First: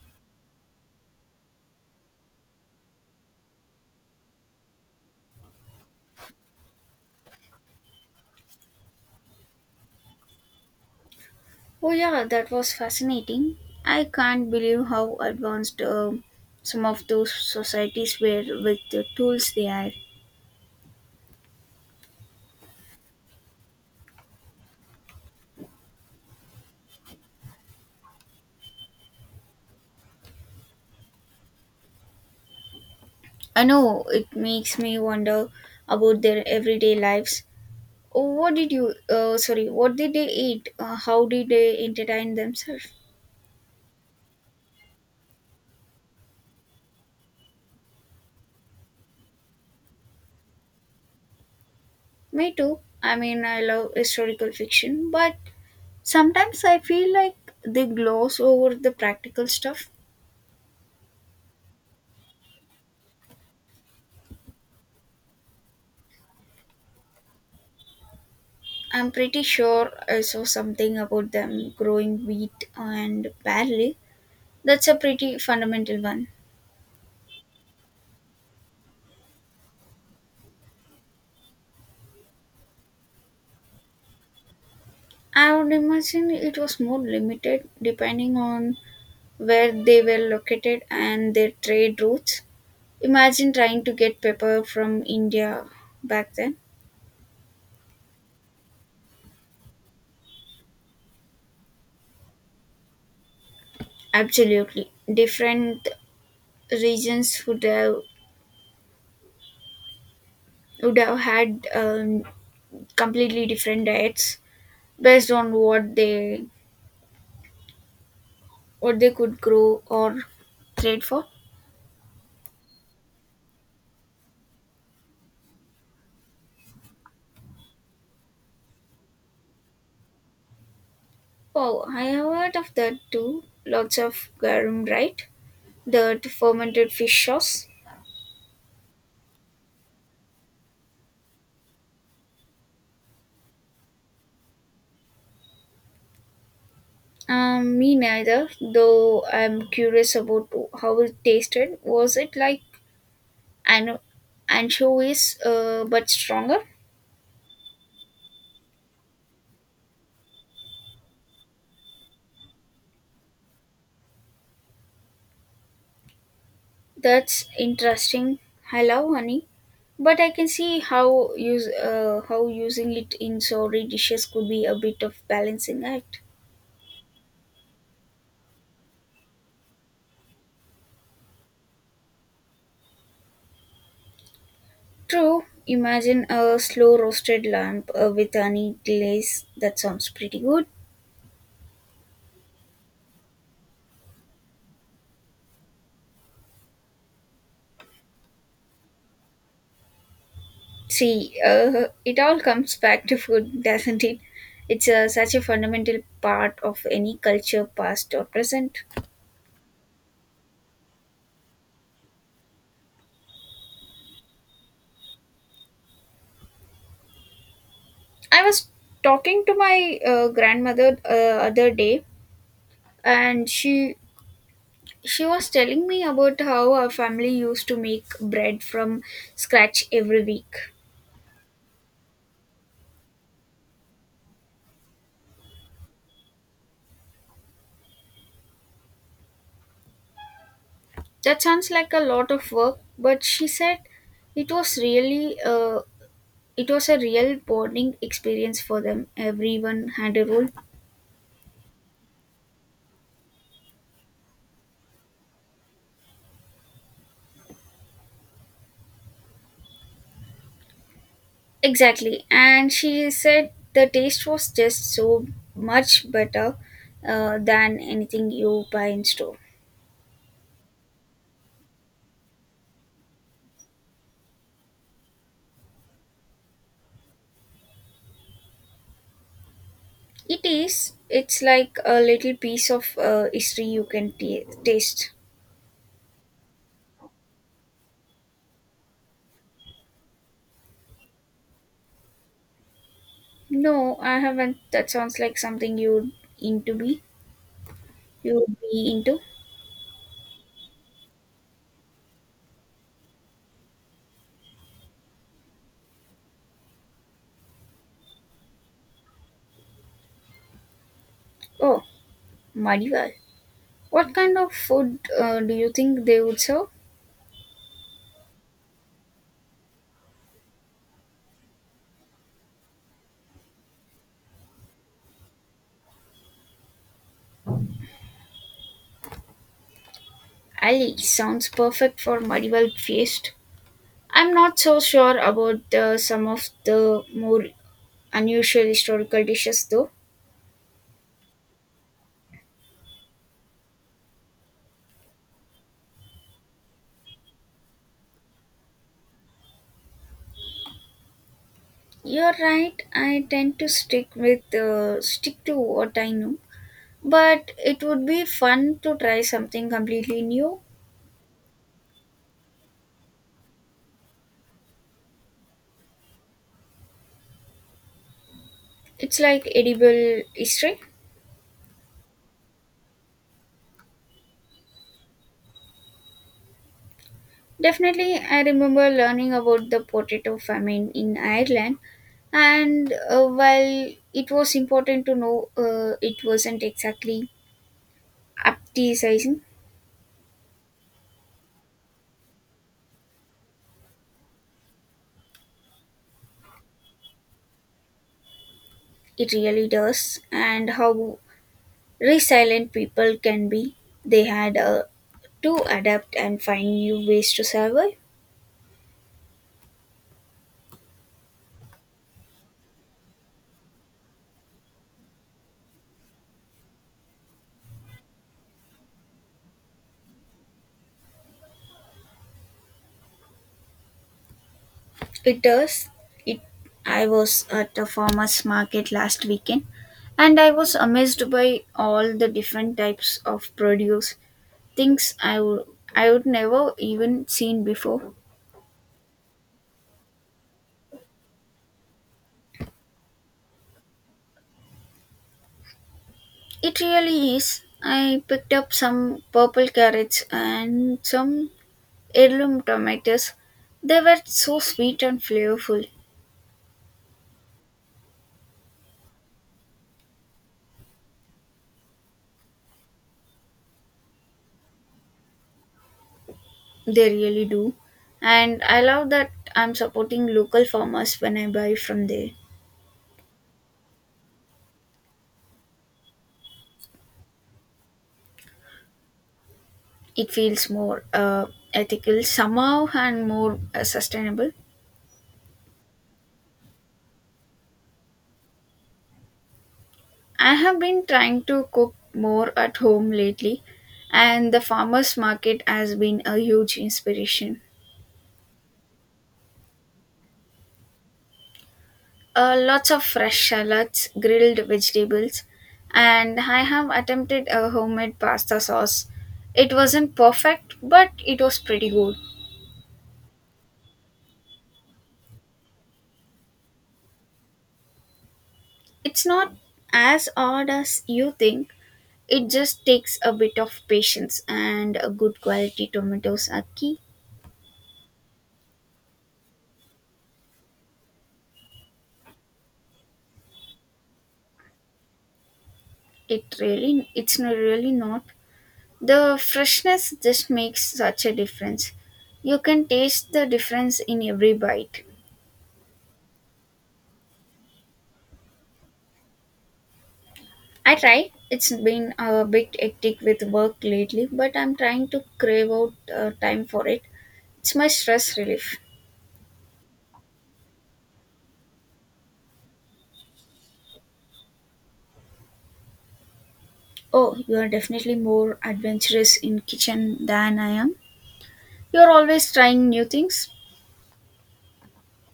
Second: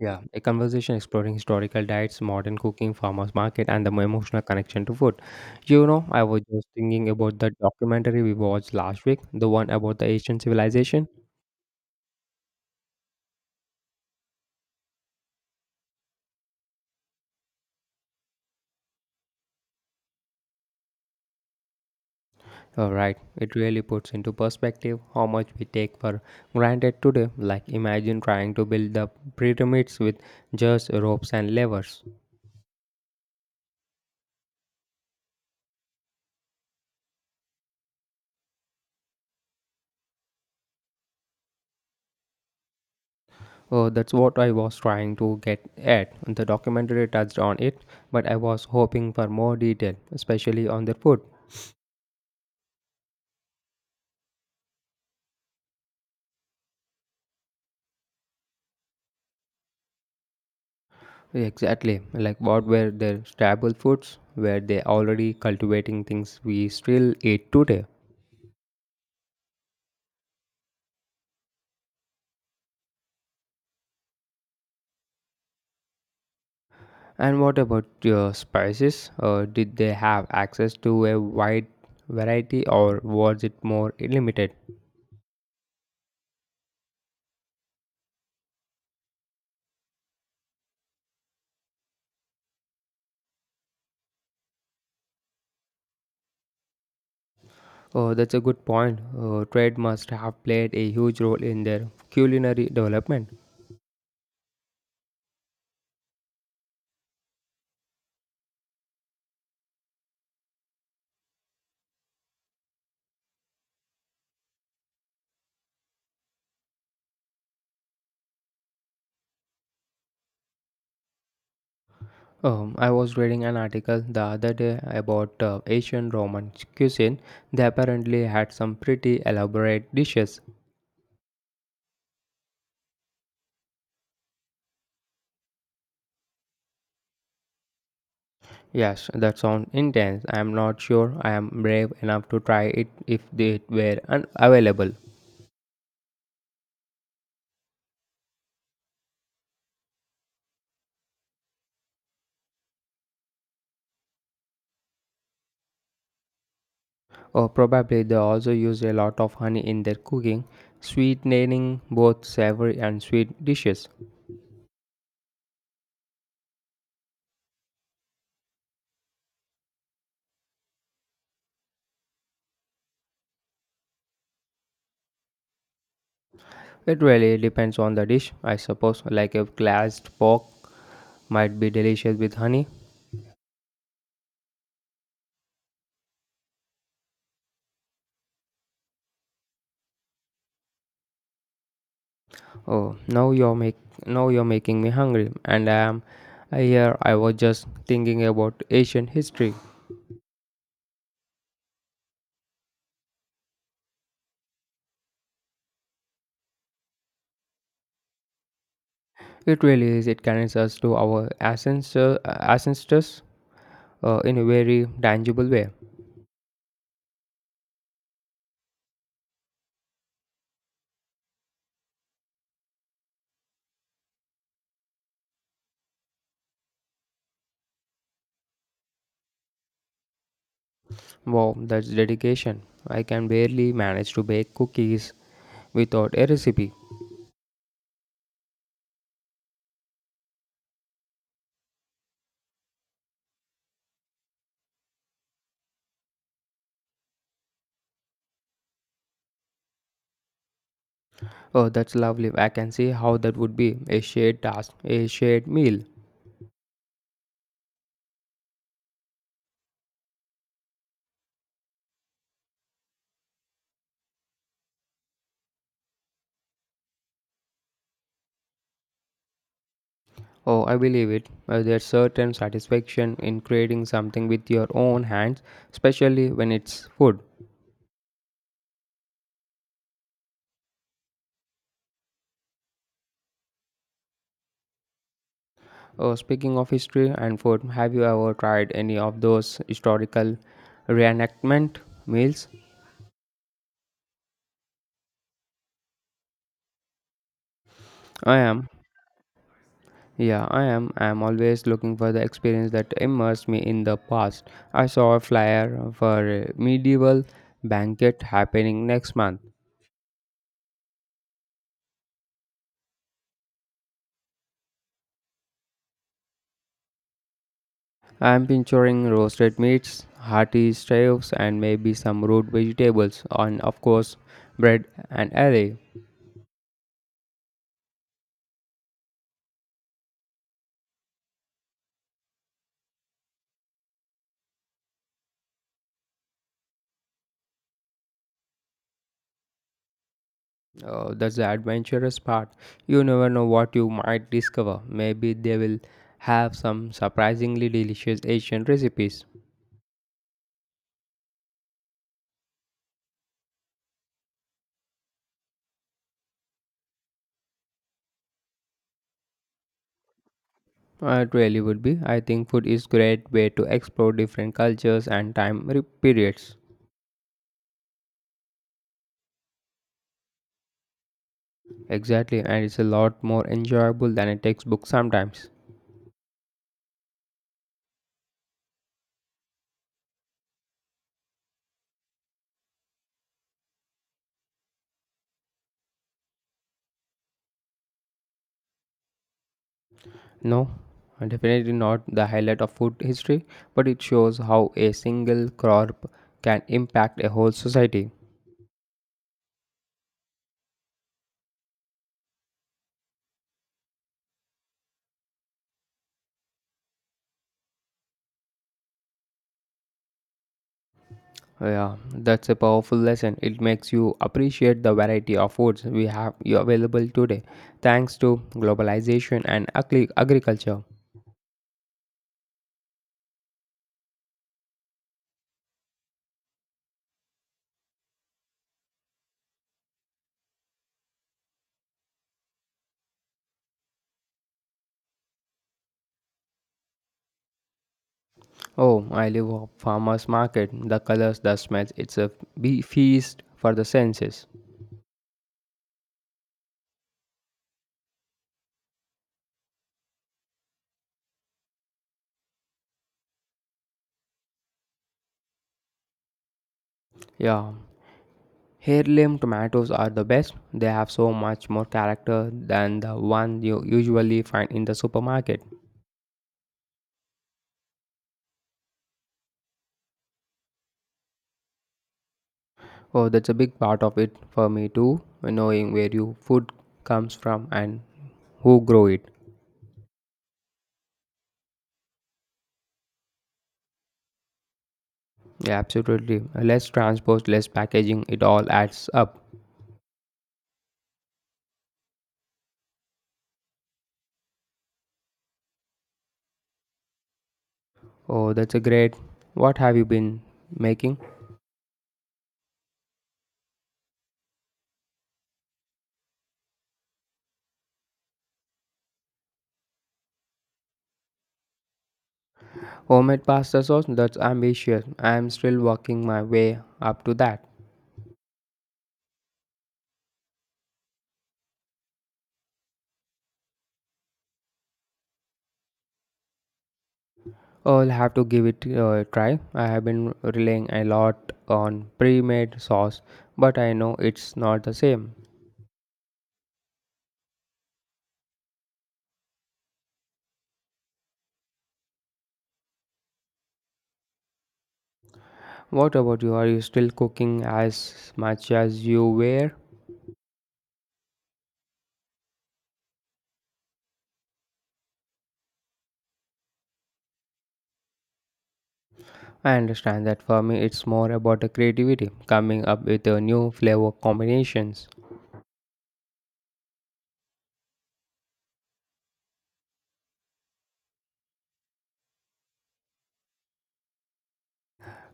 Yeah, a conversation exploring historical diets, modern cooking, farmers market, and the emotional connection to food. You know, I was just thinking about the documentary we watched last week, the one about the Asian civilization. Oh, yeah, that was fascinating. I can't believe how advanced some of those societies were with the tools they had. All right, it really puts into perspective how much we take for granted today. Like, imagine trying to build the pyramids with just ropes and levers. I know it makes me wonder about their everyday lives. Oh, what did sorry, what did they eat? How did they entertain themselves? Oh, that's what I was trying to get at. The documentary touched on it, but I was hoping for more detail, especially on their food. Me too. I mean, I love historical fiction, but sometimes I feel like they gloss over the practical stuff. Exactly. Like what were their staple foods? Were they already cultivating things we still eat today? I'm pretty sure I saw something about them growing wheat and barley. That's a pretty fundamental one. And what about your spices? Did they have access to a wide variety or was it more limited? I would imagine it was more limited depending on where they were located and their trade routes. Imagine trying to get pepper from India back then. Oh, that's a good point. Trade must have played a huge role in their culinary development. Absolutely. Different regions would have, would have had completely different diets based on what they could grow or trade for. I was reading an article the other day about Asian Roman cuisine. They apparently had some pretty elaborate dishes. Oh, I have heard of that too. Lots of garum, right? That fermented fish sauce. Yes, that sounds intense. I am not sure I am brave enough to try it if they were unavailable. Me neither, though I'm curious about how it tasted. Was it like an- anchovies but stronger? Or probably they also use a lot of honey in their cooking, sweetening both savory and sweet dishes. That's interesting. I love honey, but I can see how use how using it in sorry dishes could be a bit of balancing act. It really depends on the dish, I suppose. Like a glazed pork might be delicious with honey. True, imagine a slow roasted lamb with honey glaze. That sounds pretty good. Oh, now you're making me hungry, and I am here. I was just thinking about ancient history. It all comes back to food, doesn't it? It's such a fundamental part of any culture, past or present. It really is. It connects us to our ancestors in a very tangible way. I was talking to my grandmother other day, and she was telling me about how our family used to make bread from scratch every week. Wow, that's dedication. I can barely manage to bake cookies without a recipe. That sounds like a lot of work, but she said it was really uh, it was a real bonding experience for them. Everyone had a role. Oh, that's lovely. I can see how that would be a shared task, a shared meal. Exactly. And she said the taste was just so much better than anything you buy in store. Oh, I believe it. There's certain satisfaction in creating something with your own hands, especially when it's food. It is. It's like a little piece of history you can ta taste. Oh, speaking of history and food, have you ever tried any of those historical reenactment meals? No, I haven't. That sounds like something you'd into be. I You'd am. be into. Yeah, I am. I am always looking for the experience that immerses me in the past. I saw a flyer for a medieval banquet happening next month. Oh, Madiwal. What kind of food do you think they would serve? I am picturing roasted meats, hearty stews, and maybe some root vegetables, and of course, bread and ale. Ali sounds perfect for Madiwal feast. I'm not so sure about some of the more unusual historical dishes, though. Oh, that's the adventurous part. You never know what you might discover. Maybe they will have some surprisingly delicious Asian recipes. You're right. I tend to stick to what I know, but it would be fun to try something completely new. It really would be. I think food is great way to explore different cultures and periods. It's like edible history. Exactly, and it's a lot more enjoyable than a textbook sometimes. Definitely, I remember learning about the potato famine in Ireland, and while it was important to know, it wasn't exactly appetizing. No, definitely not the highlight of food history, but it shows how a single crop can impact a whole society. It really does. And how resilient people can be. They had to adapt and find new ways to survive. Yeah, that's a powerful lesson. It makes you appreciate the variety of foods we have available today, thanks to globalization and agriculture. It does. It. I was at a farmer's market last weekend and I was amazed by all the different types of produce, things I would never even seen before. Oh, I live a farmer's market. The colors, the smells, it's a feast for the senses. It really is. I picked up some purple carrots and some heirloom tomatoes. They were so sweet and flavorful. Yeah. Heirloom tomatoes are the best. They have so much more character than the one you usually find in the supermarket. They really do. And I love that I'm supporting local farmers when I buy from there. Oh, that's a big part of it for me too, knowing where your food comes from and who grow it. It feels more ethical somehow and more sustainable. Yeah, absolutely. Less transport, less packaging, it all adds up. I have been trying to cook more at home lately, and the farmers market has been a huge inspiration. Oh, that's a great. What have you been making? Lots of fresh salads, grilled vegetables, and I have attempted a homemade pasta sauce. It wasn't perfect, but it was pretty good. Homemade pasta sauce? That's ambitious. I am still working my way up to that. It's not as hard as you think. It just takes a bit of patience and a good quality tomatoes are key. I'll have to give it a try. I have been relying a lot on pre made sauce, but I know it's not the same. It really, it's not really not. The freshness just makes such a difference. You can taste the difference in every bite. What about you? Are you still cooking as much as you were? I try. It's been a bit hectic with work lately, but I'm trying to crave out time for it. It's my stress relief. I understand that for me it's more about the creativity, coming up with a new flavor combinations. Oh, you are definitely more adventurous in kitchen than I am. You're always trying new things.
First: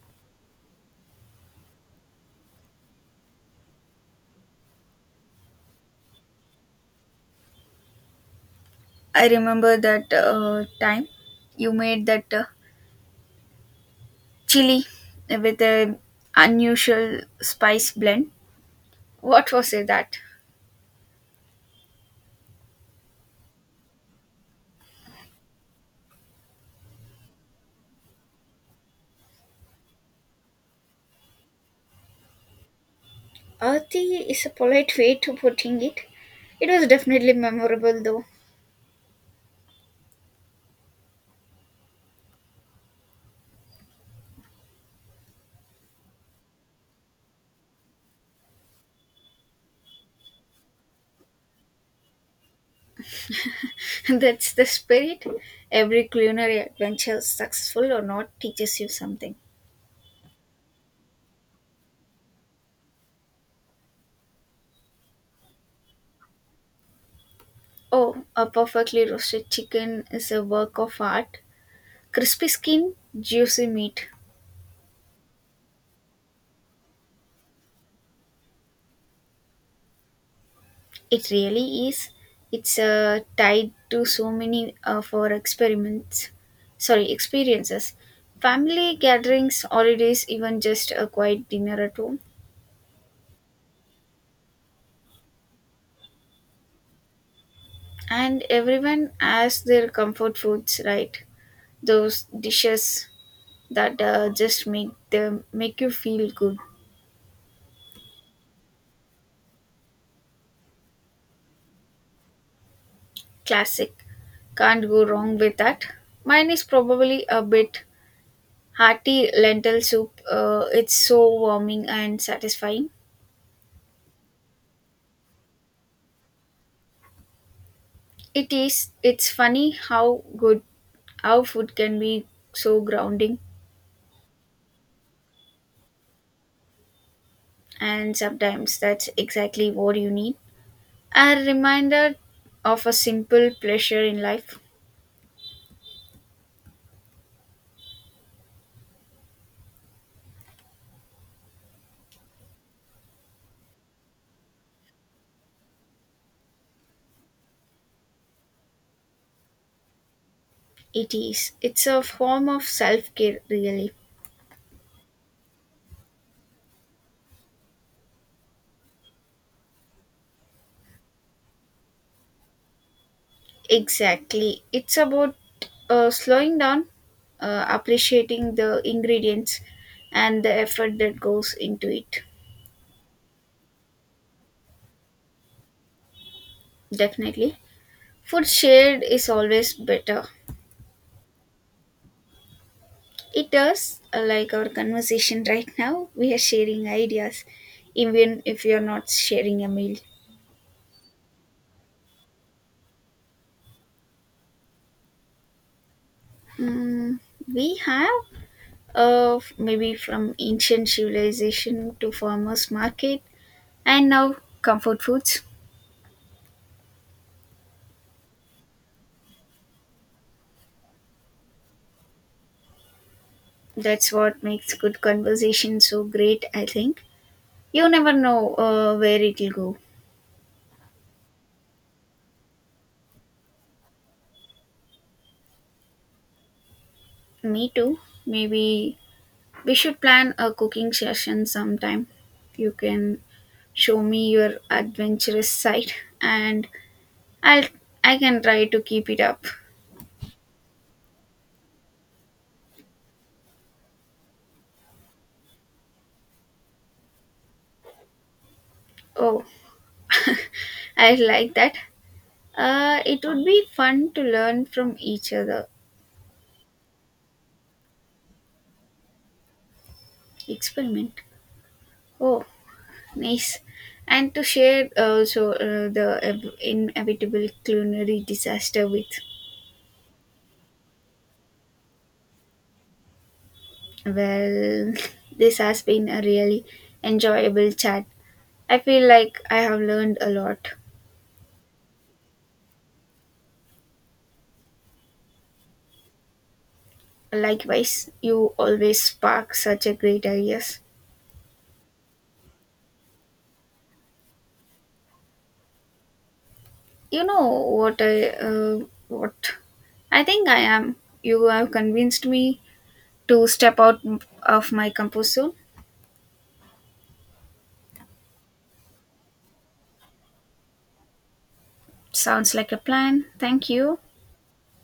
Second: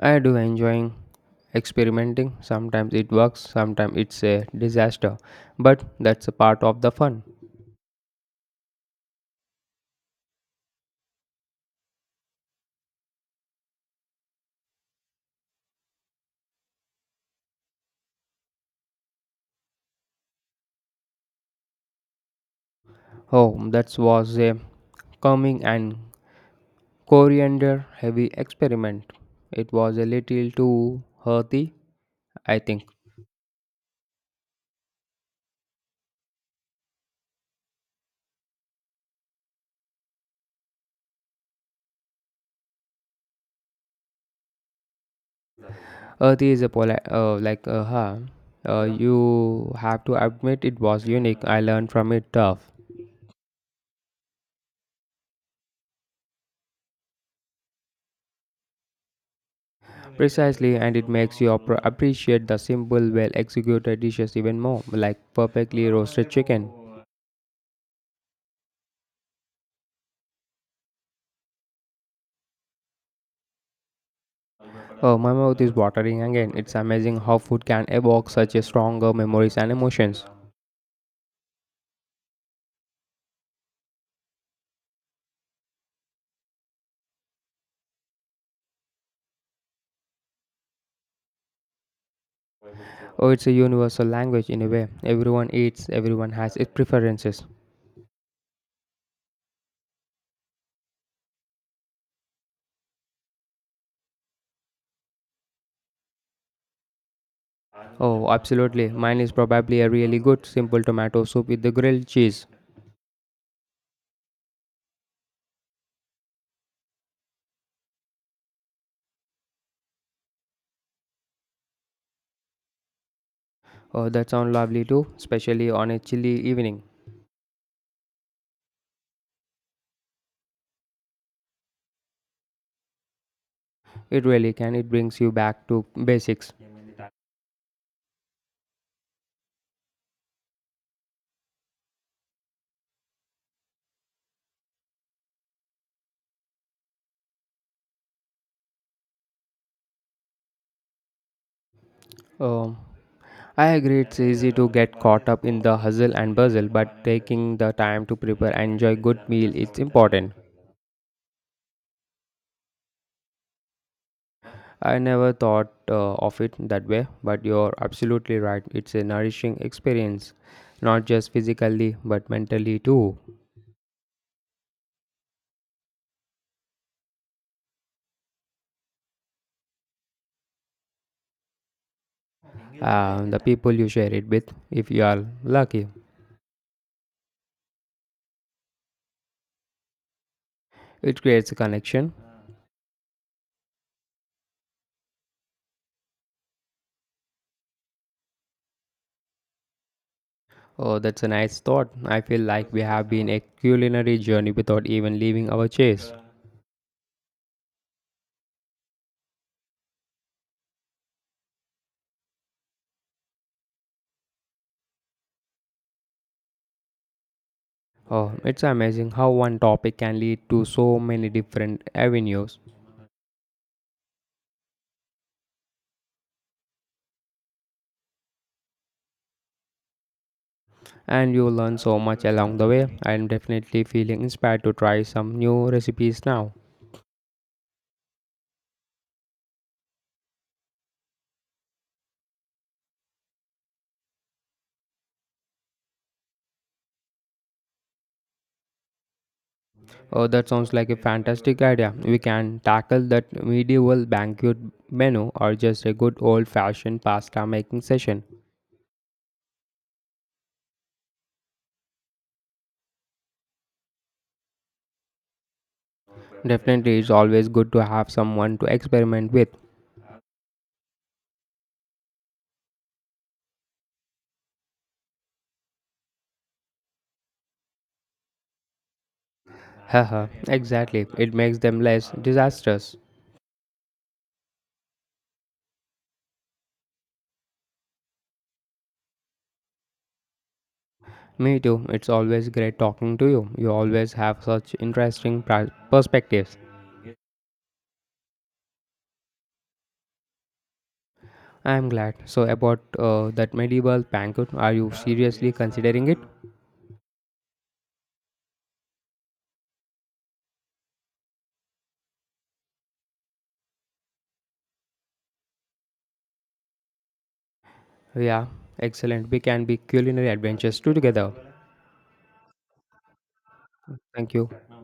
I do enjoying experimenting. Sometimes it works, sometimes it's a disaster. But that's a part of the fun. I remember that time you made that chili with an unusual spice blend. What was it that? Oh, that was a calming and coriander heavy experiment. It was a little too earthy, I think. Earthy is a polite way to putting it. It was definitely memorable though. Earthy is a pola like huh. You have to admit it was unique. I learned from it tough. That's the spirit. Every culinary adventure, successful or not, teaches you something. Precisely, and it makes you appreciate the simple, well executed dishes even more, like perfectly roasted chicken. Oh, a perfectly roasted chicken is a work of art. Crispy skin, juicy meat. Oh, my mouth is watering again. It's amazing how food can evoke such a stronger memories and emotions. It really is. It's tied to so many of our experiments. Sorry, experiences. Family gatherings, holidays, even just a quiet dinner at home. Oh, it's a universal language in a way. Everyone eats, everyone has its preferences. And everyone has their comfort foods, right? Those dishes that just make you feel good. Oh, absolutely. Mine is probably a really good simple tomato soup with the grilled cheese. Classic. Can't go wrong with that. Mine is probably a bit hearty lentil soup. It's so warming and satisfying. Oh, that sounds lovely too, especially on a chilly evening. It is. It's funny how food can be so grounding, It really can. It brings you back to basics. and sometimes that's exactly what you need. A reminder of a simple pleasure in life. Um, I agree it's easy to get caught up in the hustle and bustle, but taking the time to prepare and enjoy good meal is important. It is. It's a form of self care, really. I never thought of it that way, but you're absolutely right. It's a nourishing experience, not just physically, but mentally too. Exactly. It's about slowing down, appreciating the ingredients and the effort that goes into it. The people you share it with, if you are lucky, Definitely. Food shared is always better. it creates a connection. It does, like our conversation right now, we are sharing ideas, even if we are not sharing a meal. Oh, that's a nice thought. I feel like we have been a culinary journey without even leaving our chairs. Mm, we have, maybe from ancient civilization to farmers market and now comfort foods. Oh, it's amazing how one topic can lead to so many different avenues, That's what makes good conversation so great, I think. You never know where it'll go. and you learn so much along the way. I'm definitely feeling inspired to try some new recipes now. Me too. Maybe we should plan a cooking session sometime. You can show me your adventurous side and I'll I can try to keep it up. Oh, that sounds like a fantastic idea. We can tackle that medieval banquet menu or just a good old fashioned pasta making session. Oh, I like that. It would be fun to learn from each other. Definitely, it's always good to have someone to experiment with. Experiment. Oh, nice. And to share also the inevitable culinary disaster with. Haha, exactly. It makes them less disastrous. Well, this has been a really enjoyable chat. I feel like I have learned a lot. Me too. It's always great talking to you. You always have such interesting perspectives. Likewise, you always spark such a great ideas. I'm glad. So, about that medieval banquet, are you seriously considering it? You know what I think I am. You have convinced me to step out of my comfort zone. Yeah, excellent. We can be culinary adventures too together. Sounds like a plan. Thank you. Thank you.